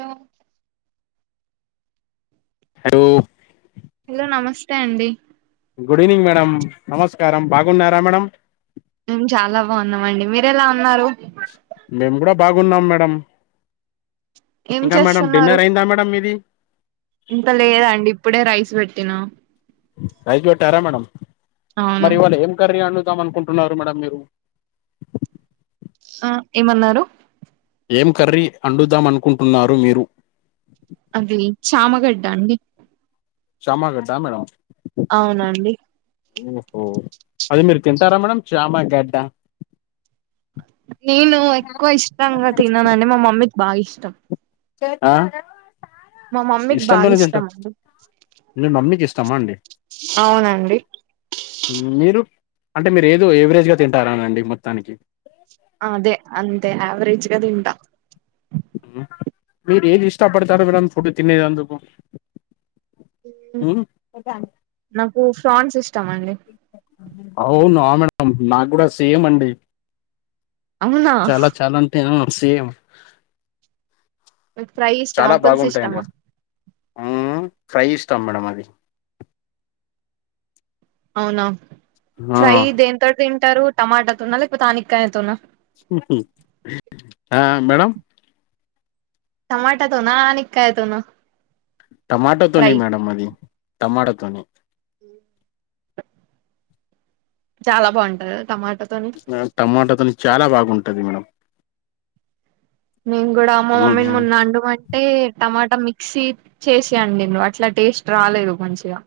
Hello hello hello నమస్తే అండి good evening madam నమస్కారం బాగున్నారా మేడం మేం చాలా బాగున్నామ అండి మీరు ఎలా ఉన్నారు మేము కూడా బాగున్నాం మేడం ఏం ఇంకా మేడం చేస్తున్నారు డిన్నర్ అయిందా మేడం మీది ఇంక లేదండి ఇప్పుడే రైస్ పెట్టినా రైస్ పెట్టరా మేడం అవును మరి ఇవాళ ఏం కర్రీ వండు వండుదాం అనుకుంటున్నారు మేడం మీరు ఆ ఏమన్నారు ఏం కర్రీ వండుదాం అనుకుంటున్నారు మీరు అది చామగడ్డ అండి చామగడ్డా మేడం అవునండి ఓహో అది మీరు తింటారా మేడం చామగేడ్డ నేను ఎక్కువ ఇష్టంగా తిననండి మా మమ్మీకి బాగా ఇష్టం ఆ మా మమ్మీకి బాగా ఇష్టంతోనే ఇష్టం తింటారూ అండి మీ మమ్మీకి ఇష్ట టమా అండి అవునండి మీరు అంటే మీరు ఏదో ఎవరేజ్ గా తింటారానండి మొత్తానికి అదే అంతే యావరేజ్గా తింటా మీరు ఏది ఇష్టపడతారు మేడం ఫుడ్ తినేది అందుకు నాకు ఫ్రాన్స్ ఇష్టం అండి అవునా మేడం నాకు కూడా సేమ్ అండి అవునా చాల చాలంటే ఆ సేమ్ మీకు ఫ్రై ఇష్టమా చాలా పులుసు బాగుంటాయండి ఇష్టమా ఆ ఫ్రై ఇష్టం మేడం అది అవునా ఆ ఫ్రై దేంతోటి తింటారు టమాటాతోనా లేకపోతే ఆనకాయతోనా ఉ ఆ మేడం టమాటాతోనా ఆనిక్కాయ తోనా టమాటోతోని మేడం అది టమాటోతోని [inaudible] చాలా బాగుంటది కదా టమాట టమాటాతోని చాలా బాగుంటది మేడం నేను కూడా మా ఉమ్, మమ్మీని ఉమ్. మొన్న అండు మని అంటే టమాటా మిక్సీ చేసి అండిన్లు అట్లా టేస్ట్ రాలేదు మంచిగా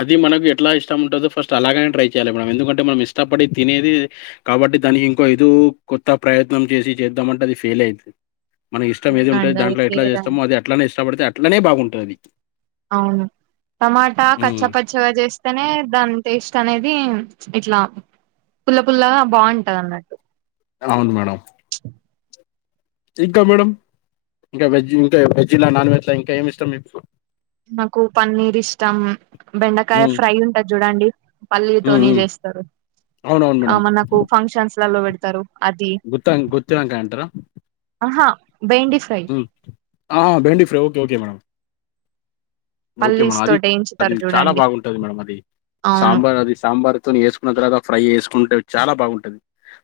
అది మనకు ఎట్లా ఇష్టం ఉంటుందో ఫస్ట్ అలాగనే ట్రై చేయాలి మనం ఎందుకంటే మనం ఇష్టపడి తినేది కాబ అంటే దాని ఇంకో ఏదో కొత్త ప్రయత్నం చేసి చేద్దామంటే అది ఫెయిల్ అయింది. మన ఇష్టం ఏది ఉంటది అవునండి అది దాంట్లో ఎట్ల ఫెయిల్ చేస్తమో అయింది అది అట్లనే ఇష్టపడితే అట్లనే బాగుంటది. అవును టమాటా కచ్చపచ్చగా చేస్తేనే దాని టేస్ట్ అనేది ఇట్లా పుల్ల పుల్లగా బాగుంటది అన్నట్టు అవును మేడం ఇంకా మేడం ఇంకా వెజ్ ఇంకా వెజ్లా నాన్ వెజ్లా ఇంక ఏమి ఇష్టం మీకు నాకు పన్నీర్ ఇష్టం బెండకాయ హ్మ్ ఫ్రై ఉంటది చూడండి. హ్మ్ పల్లితోని హ్మ్. చేస్తరు అవునవును ఆ మేడం. మనకు ఫంక్షన్స్ లలో పెడతారు అది గుతం గుత్తి వంకాయ అంటారా ఆహా బెండి ఫ్రై ఆ బెండి fry okay okay madam. Okay పల్లీస్ మేడం అది తోటి అది వేయించుతారు చాలా చూడండి బాగుంటది మేడం అది అవును సాంబార్ అది సాంబార్తోని వేసుకున్న తర్వాత ఫ్రై ఉంటది చాలా బాగుంటది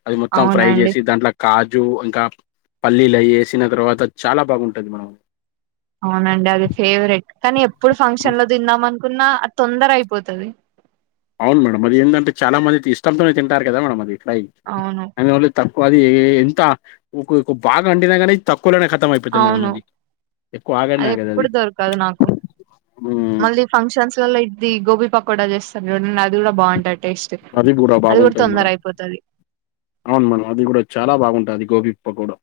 అది మొత్తం ఫ్రై అవునండి చేసి దాంట్లో కా జు ఇంకా పల్లీలు అయి వేసిన తర్వాత చాలా బాగుంటది మేడం అవునండి అది ఫేవరెట్ కానీ ఎప్పుడు హ్మ్. ఫంక్షన్ లో తిందాం అనుకున్నా తొందర అయిపోతది అవును మేడం అది ఏందంటే చాలా మంది ఇష్టంతోనే తింటారు కదా మేడం అది ఇట్లా అవును ఓన్లీ వాళ్ళు ఏస్తా అది ఎంత బాగా అండినా కానీ లానే కతం అయిపోతది మేడం అవును అది ఎక్కువ ఆగానే ఆగదు ఎప్పుడు అది దొరకదు నాకు మళ్ళీ ఫంక్షన్స్లల్లో ఇది గోబి కూడా చేస్తారు చూడండి అది కూడా బాగుంటది టేస్ట్ గూడా అది కూడా బాగుంటది మేడం. తొందర అయిపోతది. అవును మనం అది కూడా చాలా బాగుంటది గోబీ పకోడా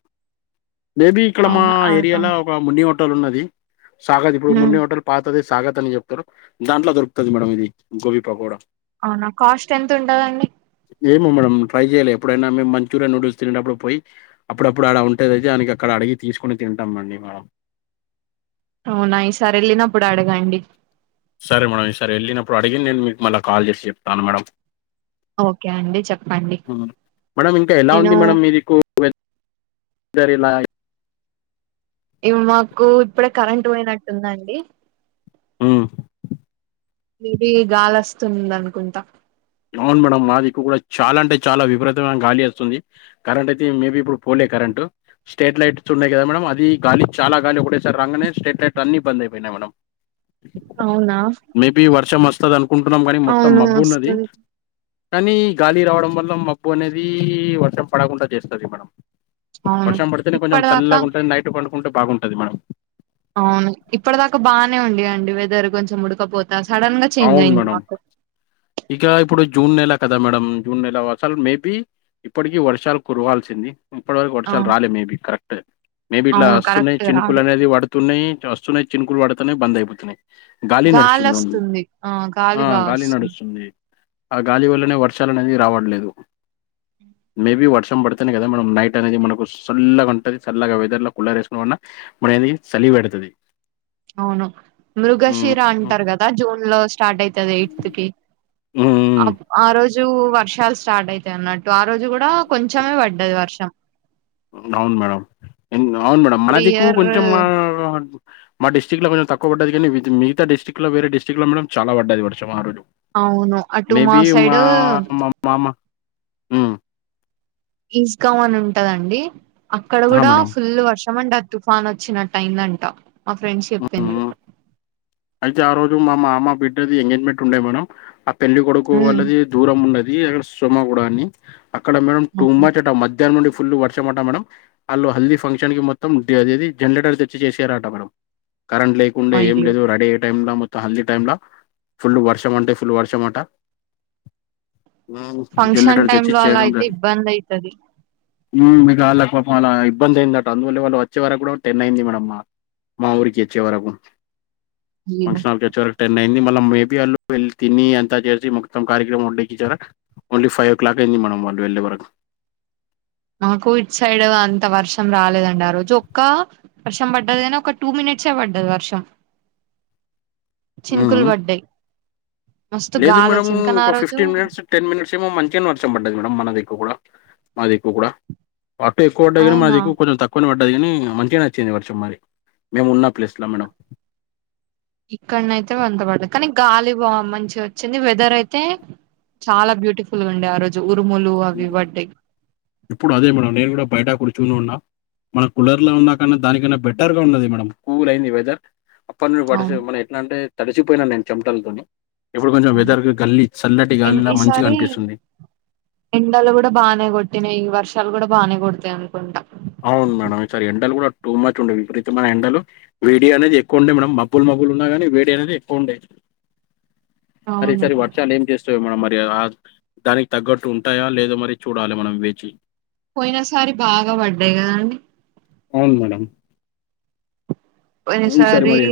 మేబి ఇక్కడ మా అవునా అది ఏరియాలో బాగుంటది ఒక మున్ని హోటల్ ఉన్నది సాగదు ఇప్పుడు హ్మ్ మున్ని హోటల్ పాతదె సాగతు అని చెప్తారు దాంట్లో దొరుకుతది మేడం ఇది గోబీ పకోడా అవునా కాస్ట్ ఎంత ఉంటదండి ఏమో మేడం ట్రై చేయలే అప్పుడైనా మేము మంచూరియన్ న్యూడిల్స్ తినేటప్పుడు పోయి అప్పుడప్పుడు అడ ఉంటది అయితే వానికి అక్కడ అడిగి తీసుకోని తింటాం మేడం. ఆ అవునా ఈసారి వెళ్ళినప్పుడు అడగండి. సరే మేడం ఈసారి వెళ్ళినప్పుడు అడిగింది నేను మీకు మళ్ళీ కాల్ చేసి చెప్తాను మేడమ్ ఓకే అండి చెప్పండి మేడమ్ ఇంకా ఎలా నేను ఉంది మేడం మీ దిక్కూ సరే ల ఇపుడు మాకు ఇప్పుడే కరెంట్ పోయినట్టుందండి ఉ ఇది గాలి అస్తుంది అనుకుంటా అవును మేడం మాదిక్కు కూడా చాలా అంటే చాలా విపరీతమైన గాలి వస్తుంది కరెంట్ అయితే మేబి ఇప్పుడు పోలే కరెంట్ స్ట్రీట్ లైట్స్ ఉన్నాయి కదా మేడం అది గాలి చాలా గాలి ఒకటేసారి రాంగనే స్ట్రీట్ లైట్ అన్ని బంద్ అయిపోయినాయి మేడం. అవునా మేబి వర్షం వస్తది అనుకుంటున్నాం కానీ మొత్తం అవును మబ్బు ఉన్నది. వస్తది కానీ గాలి రావడం వల్ల మబ్బు అనేది వర్షం పడకుండా చేస్తది మేడం. అవును వర్షం పడితేనే కొంచెం ఇప్పటిదాకా చల్లగా ఉంటది నైట్ పడుకుంటే బాగుంటది మేడం. అవును ఇప్పటి దాకా బానే ఉంది కదా అండి వెదర్ కొంచెం ఉడకపోత సడన్ గా చేంజ్ అవును అయింది మేడం మాకు ఇక ఇప్పుడు జూన్ నెల కదా మేడం. జూన్ నెల అసలు మేబి ఇప్పటికీ వర్షాలు కురవాల్సింది. ఇప్పటి వరకు వర్షాలు అవును రాలే మేబీ కరెక్ట్ మేబి ఇట్లా అవును వస్తున్నాయి కరెక్ట్ చినుకులు రాలే అనేది పడుతున్నాయి. వస్తున్నాయి చినుకులు పడుతున్నాయి బంద్ అయిపోతున్నాయి. గాలి నడుస్తుంది ఓన్లీ వస్తుంది ఆ ఆ బాగా గాలి నడుస్తు వస్తుంది ఆ గాలి వల్లనే వర్షాల అనేది రావడలేదు. మేబీ వర్షం పడుతనే కదా మనం నైట్ అనేది మనకు సల్లగా ఉంటుంది. చల్లగా వెదర్ లో కూలర్ వేసుకోన్న మూడు అయింది సలి పెడుతది అవును హ్మ్ మృగశిర హ్మ్ అంటారు కదా జూన్ లో స్టార్ట్ అయితది ఎయిత్ కి అ హ్మ్ ఆరోజు జు వర్షాలు స్టార్ట్ అయితాయి అన్నట్టు ఆ రోజు కూడా కొంచెమే పడ్డది వర్షం. అవును మేడం ఇన్ అవును మేడం ఎవ్రీ మనదికు ఇయర్ కొంచెం మా మా డిస్టిక్ లో కొంచం తక్కు పడ్డది కానీ, వితు మిగాత డిస్ట్రిక్ట్ లో, వేరే డిస్టిక్ లో మేడం చాల పడ్డది వర్షం ఆరోజు. అవును అటు మేబి సైడ్ మా మామ ఉ ఈజ్ గవన్ ఉంటదండి అక్కడ ఆ! కూడా మేడం. ఫుల్ వర్ష ఏమంట ఆ తుఫాన్ వచ్చినటైందంట మా ఫ్రెండ్స్ చెప్పిండ్రు. హ్మ్. అయితే ఆ రోజు మా మామ బిడ్డది ఎంగేజ్మెంట్ ఉండే మేడమ్ ఆ పెళ్లి కొడుకు హ్మ్. వాళ్ళది దూరం వున్నది. ఈ అగడ సోమగూడ అని అక్కడ మేడం టూ ఓకే. మచ్ అట మధ్య మధ్యాహ్నం నుండి ఫుల్ వర్షమంట మేడం వాళ్ళు హల్దీ ఫంక్షన్ కి మొత్తం అది జనరేటర్ తెచ్చి చేసారట మేడం. కరెంట్ లేకుండా ఏం అయ్యో! లేదు రయ్ టైమలముత హల్దీ టైమ్ ల ఫుల్ వర్ష మంటే ఫుల్ వర్ష మట మ్ ఫంక్షన్ జనరేటర్ తెచ్చి టైమ్‌లో ఇచ్చేది అలా రూమ్ ల అయితే ఇబ్బందయితది. మ్ మీకు వాళ్ళక వాళ్ ఇబ్బంది అయిందిందటా. అందువల్ల వాళ్ళు వచ్చే వరకు కూడా టెన్ అయింది మేడమ్ మా మా ఊరికి వచ్చేవరకు అయ్యో! ఫంక్షన్ హాల్ కి వచ్చేవరకు టెన్ అయి మళ్ళీ మలం మేబీ వాళ్ళు వెళ్ళి తినీ అంత చేసి మొత్తం కార్యక్రమండేకి చరా ఓన్లీ ఫైవ్ ఓ క్లాక్ అయింది మ మనం వాళ్ళు వెళ్లే వరకు మాకు ఇట్ సైడ్ అంత వర్షం రాలేదండి ఆరోజు ఒక్క వర్షం పడ్డది కాని ఒక టూ మినిట్ ఇచ్చే పడ్డదు వర్షం చిన్కుల్ ఉమ్. వడ్డయి లేదు మేడం ఒక ఫిఫ్టీన్ మినిట్స్, టెన్ మినిట్స్ ఏమో మంచిగా వర్షం పడ్డది మేడం మన దగ్గర కూడా మాది ఎక్కువ కూడా అటు ఎక్కువ పడ్డా కానీ మాది అవునా? ఎక్కువ కొంచెం తక్కువనే ప డ్డది కాని మంచిగానే వచ్చింది వర్షం మాది మేము ఉన్న ప్లేస్ లో మేడం. ఇక్కడన అయితే వంత పడలేదు. కానీ గాలి బా మంచిగా వచ్చింది వెదర్ అయితే చాలా బ్యూటిఫుల్ గా ఉండే ఆ రోజు ఉరుములు అవి వడ్డీ ఇప్పుడు అదే మేడం నేను కూడా బయట కూర్చుని ఉన్నా మనం కూలర్ లో ఉన్నా కాన్నా దానికన్నా బెటర్ గా ఉన్నది మేడం కూల్ అయింది వెదర్ అప్పటి ను అవును. వర్షం మన ఎట్లా అంటే తడిసిపోయినా నేను చెమటలతోని ఇప్పుడు కొంచెం అవును. వెదర్ గల్లి చల్లటి ఎన్ గాలిలా మంచిగా ఈసారి అనిపిస్తుంది. ఎండలు కూడా బానే కొట్టినాయి. ఈ వర్షాలు కూడా బానే కొడతాయి అనుకుంటా అవును మేడం ఈసారి ఎండలు కూడా టూ మచ్ ఉండే విపరీతమైన ఎండలు వేడి అనేది ఎక్కువ ఉండే మేడం మబ్బల్ మబ్బులన్న గానీ వేడి అనేది ఎక్కువ ఉండే [inaudible] మరి ఈ అవును. సరి వర్షాలు ఏం చేస్ స్తయో మనం మరి ఆ దానికి తగ్గట్టు ఉంటాయా లేదో మరి చూడాలి మనం వేచి పోయిన సారి బాగా పడ్డాయి కదండి అవును మేడం ఈసారి పోయినసారి మరి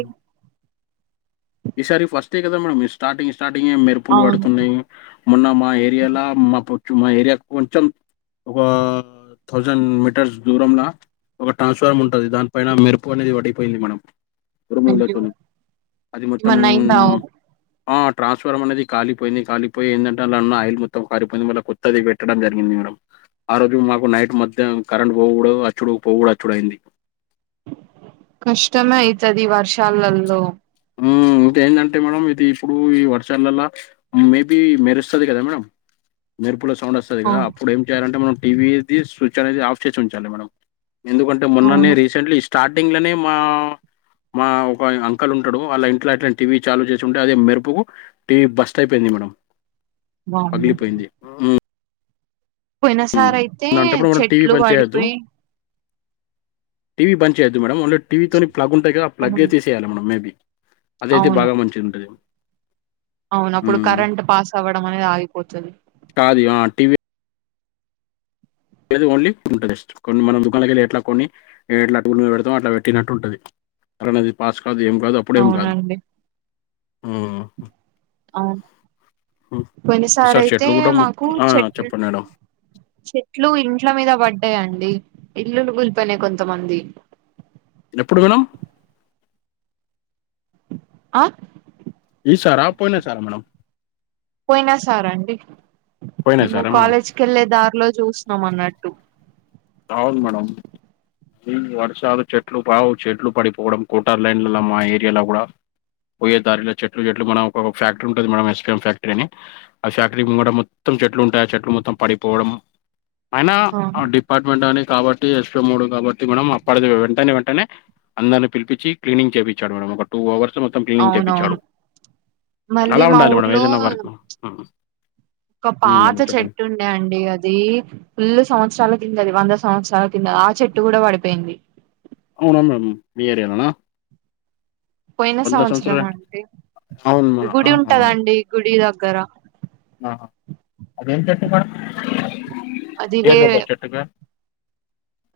ఈసారి ఫస్టే కదా మేడం మీ స్టార్టింగ్ స్టార్టింగే మెరుపులు అవును పడుతున్నాయి మొన్న మా ఏరియాలో మా పచ్చు మా ఏరియా కొంచెం ఒక థౌజండ్ మీటర్స్ దూరంలో ఒక ట్రాన్స్ఫార్మ్ ఉంటది దానిపైన మెరుపు అనేది పడిపోయింది మేడం అయ్యో ఉరుములు అది మొత్తం ఏమన్నా అయిందా ఆ ట్రాన్స్ఫారంమ్ అనేది కాలియింది కాలిపోయి ఏందంటే అల్ల ఉన్న అయిల్ మొత్తం కాలిపోయింది మళ్ళీ కొత్తది పెట్టడం జరిగింది మేడం [inaudible] ఆ రోజు మాకు నైట్ మొత్తం కరెంట్ పోవుడు అచ్చుడు పోవుడు అచ్చుడు అయింది కష్టమే అవుతది వర్షాలలో మ్ ఇంకా ఏందంటే మేడం ఇది ఇప్పుడు ఈ వర్షాలల్ల మేబి మేరుస్తది కదా మేడం మెర్పుల సౌండ్ వస్తది కదా అవును అప్పుడు ఏం చేయాలంటే మనం టీవీది స్విచ్ అనేది ఆఫ్ చేసి ఉంచాలి మేడం ఎందుకంటే మొన్ననే అవును రీసెంట్లీ స్టార్టింగ్ లోనే మా మా అంకల్ ఉంటాడు అలా ఇంట్ అట్లా టీవీ చాలుూ చేసి ఉంటే అదే మెరుపుకు టీవీ బస్ట్ అయిపోయింది మేడం పగలిపోయింది మ్ పోయిన సార్ అయితే అలాంటప్పుడు మనం టీవీ చెట్లు బంద్ చేయొద్దు పడిపోయి టీవీ బంద్ చేయొద్దు మేడం ఓన్లీ టీవీతోని ప్లగ్ ఉంటది కదా ఆ ప్ల్ే అవును తీసేయాలి మేడం మేబీ అదైతే అవును బాగా మంచిగుంటది అవును అప్పుడు కరెంట్ పాస్ అవ్వడం అనేది ఆగిపోతుంది కాదు ఆ టీవీ ఓన్లీ ఉంటుంది కొన్ని మనం దుకాణకేళ్ళి ఎట్లా కొన్ని ఎట్లా పెడుతామొ అట్లా పెట్టినట్టు ఉంటది రేన్ అనేది పాస్ కాదు ఏం కాదు అప్పుడేం కాదు అవునండి అ అవును కొన్నిసారి సార్ అయితే చెట్లు కూడా మ మాకు ఆ చెట్లు చెప్పండి మేడం చెట్లు ఇ ట్ల మీద పడ్డాయండి ఇల్లులు కూలిపోయినాయి కొంతమందియి ఎప్పుడు మేడం ఆ ఈ సర పోయినా సార మేడం పోయినా సారి అండి పోయినా మేము సారా మేడం కాలేజ్కి వెళ్ళే దారిలో చూసిన్నాం అన్నట్టు అవును మేడం వర్షాలు చెట్లు పావు చెట్లు పడిపోవడం కోటార్ లైన్లల్ల మా ఏరియాల కూడా పోయే దారిలో చెట్లు చెట్లు మనం ఒక ఫ్యాక్టరీ ఉంటది మేడం ఎస్ం ఫ్యాక్టరీ అని ఆ ఫ్యాక్టరీ మూగట మొత్తం చెట్లు ఉంటాయి చెట్లు మొత్తం పడిపోవడం అయినా ఆ అ డిప్ ని కాబట్టి ఎస్ో మూడు కాబట్టి మేడం అప్పడిది వెంటనే వెంటనే అందరిని పిలిించి క్లీనింగ్ చేపించాడు మేడం ఒక టూ అవర్స్ లనే మొత్తం క్లీనింగ్ చేపించడు అవునవును మళ్ళీ అలా మా ఉండాలి మేడం ఊర్లో ఏదైనా వర్క్ మ్ ఒక పాత చెట్టు ఉండే అండి అది ఫుల్ సంవత్సరాల కిందది వంద సంవత్సరాల కింద ఆ చెట్టు కూడా పడిపోయింది అవునా మేడం మీ ఏరియాలన పోయిన సంవత్సరం అండి అవును మేడం గుడి ఆహా మేడం ఉంటదండి గుడి దగ్గర ఆహా అదేం చెట్టు మేడం అది వే పేరు ఉందా చెట్టుకి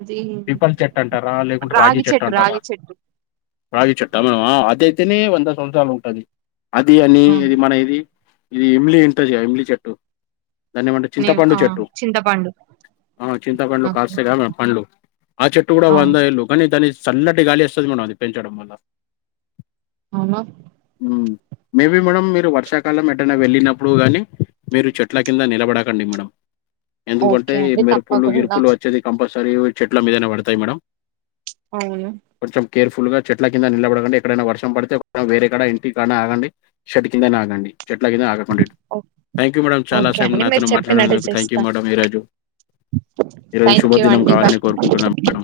అది పిపల్ చెట్టు అంటారా లేకుంటే రాగి చెట్టు అంటారా రావి చెట్ట మేడం అ అది అయితేనే వంద సంవత్సరాలు ఉంటది అది అని ఆ ఇది మన ఇది ఇది ఇమిలి ఇంటది ఇమ్లి చెట్టు దాని ఏమంటే నే చింతపండు ఆ చెట్టు చింతపండు ఆ చింతపండ్లు ఓకే కస్తయ్ గా మేడం పండ్లు ఆ చెట్టు కూడా అవును వందా ఏళ్ళు కానీ దని చల్లటి గాలి వస్తది మేడం అది పెంచడం వల్ల అవునా మ్మ్. మేబీ మేడం మీరు వర్షాకాలం ఎటైనా వెళ్ళినప్పుడు కనీ మీరు చెట్ల కింద నిలబడ కండి మేడం ఎందుకంటే ఓకే అండి మెరుపులు తప్పకుండా గిరుపులు వచ్చేది కంపల్ సరే చెట్ల మీదమే పడుతాయి మేడం అవును కొంచెం కేర్ఫుల్ గా చెట్ల కింద నిలబడకండి ఎక్కడైనా వర్షం పడితే వేరేక్కడ ఇంటికాడనే ఆగండి షేడ్డు కిందనే ఆగండి చెట్లకింద ఆగకండి థ్యాంక్ యూ మేడం చాలా ఓకే సమమ్ అండి మీరు నాతోని చెప్పినట్టు మాట్లాడేనందుకు థ్యాంక్ యూ చేస్తా మేడం ఈరోజు ఈరోజు థ్యాంక్ శుభ యూ దినం అండి బాయ్ కావాలని కోరుకుంటున్నా మేడం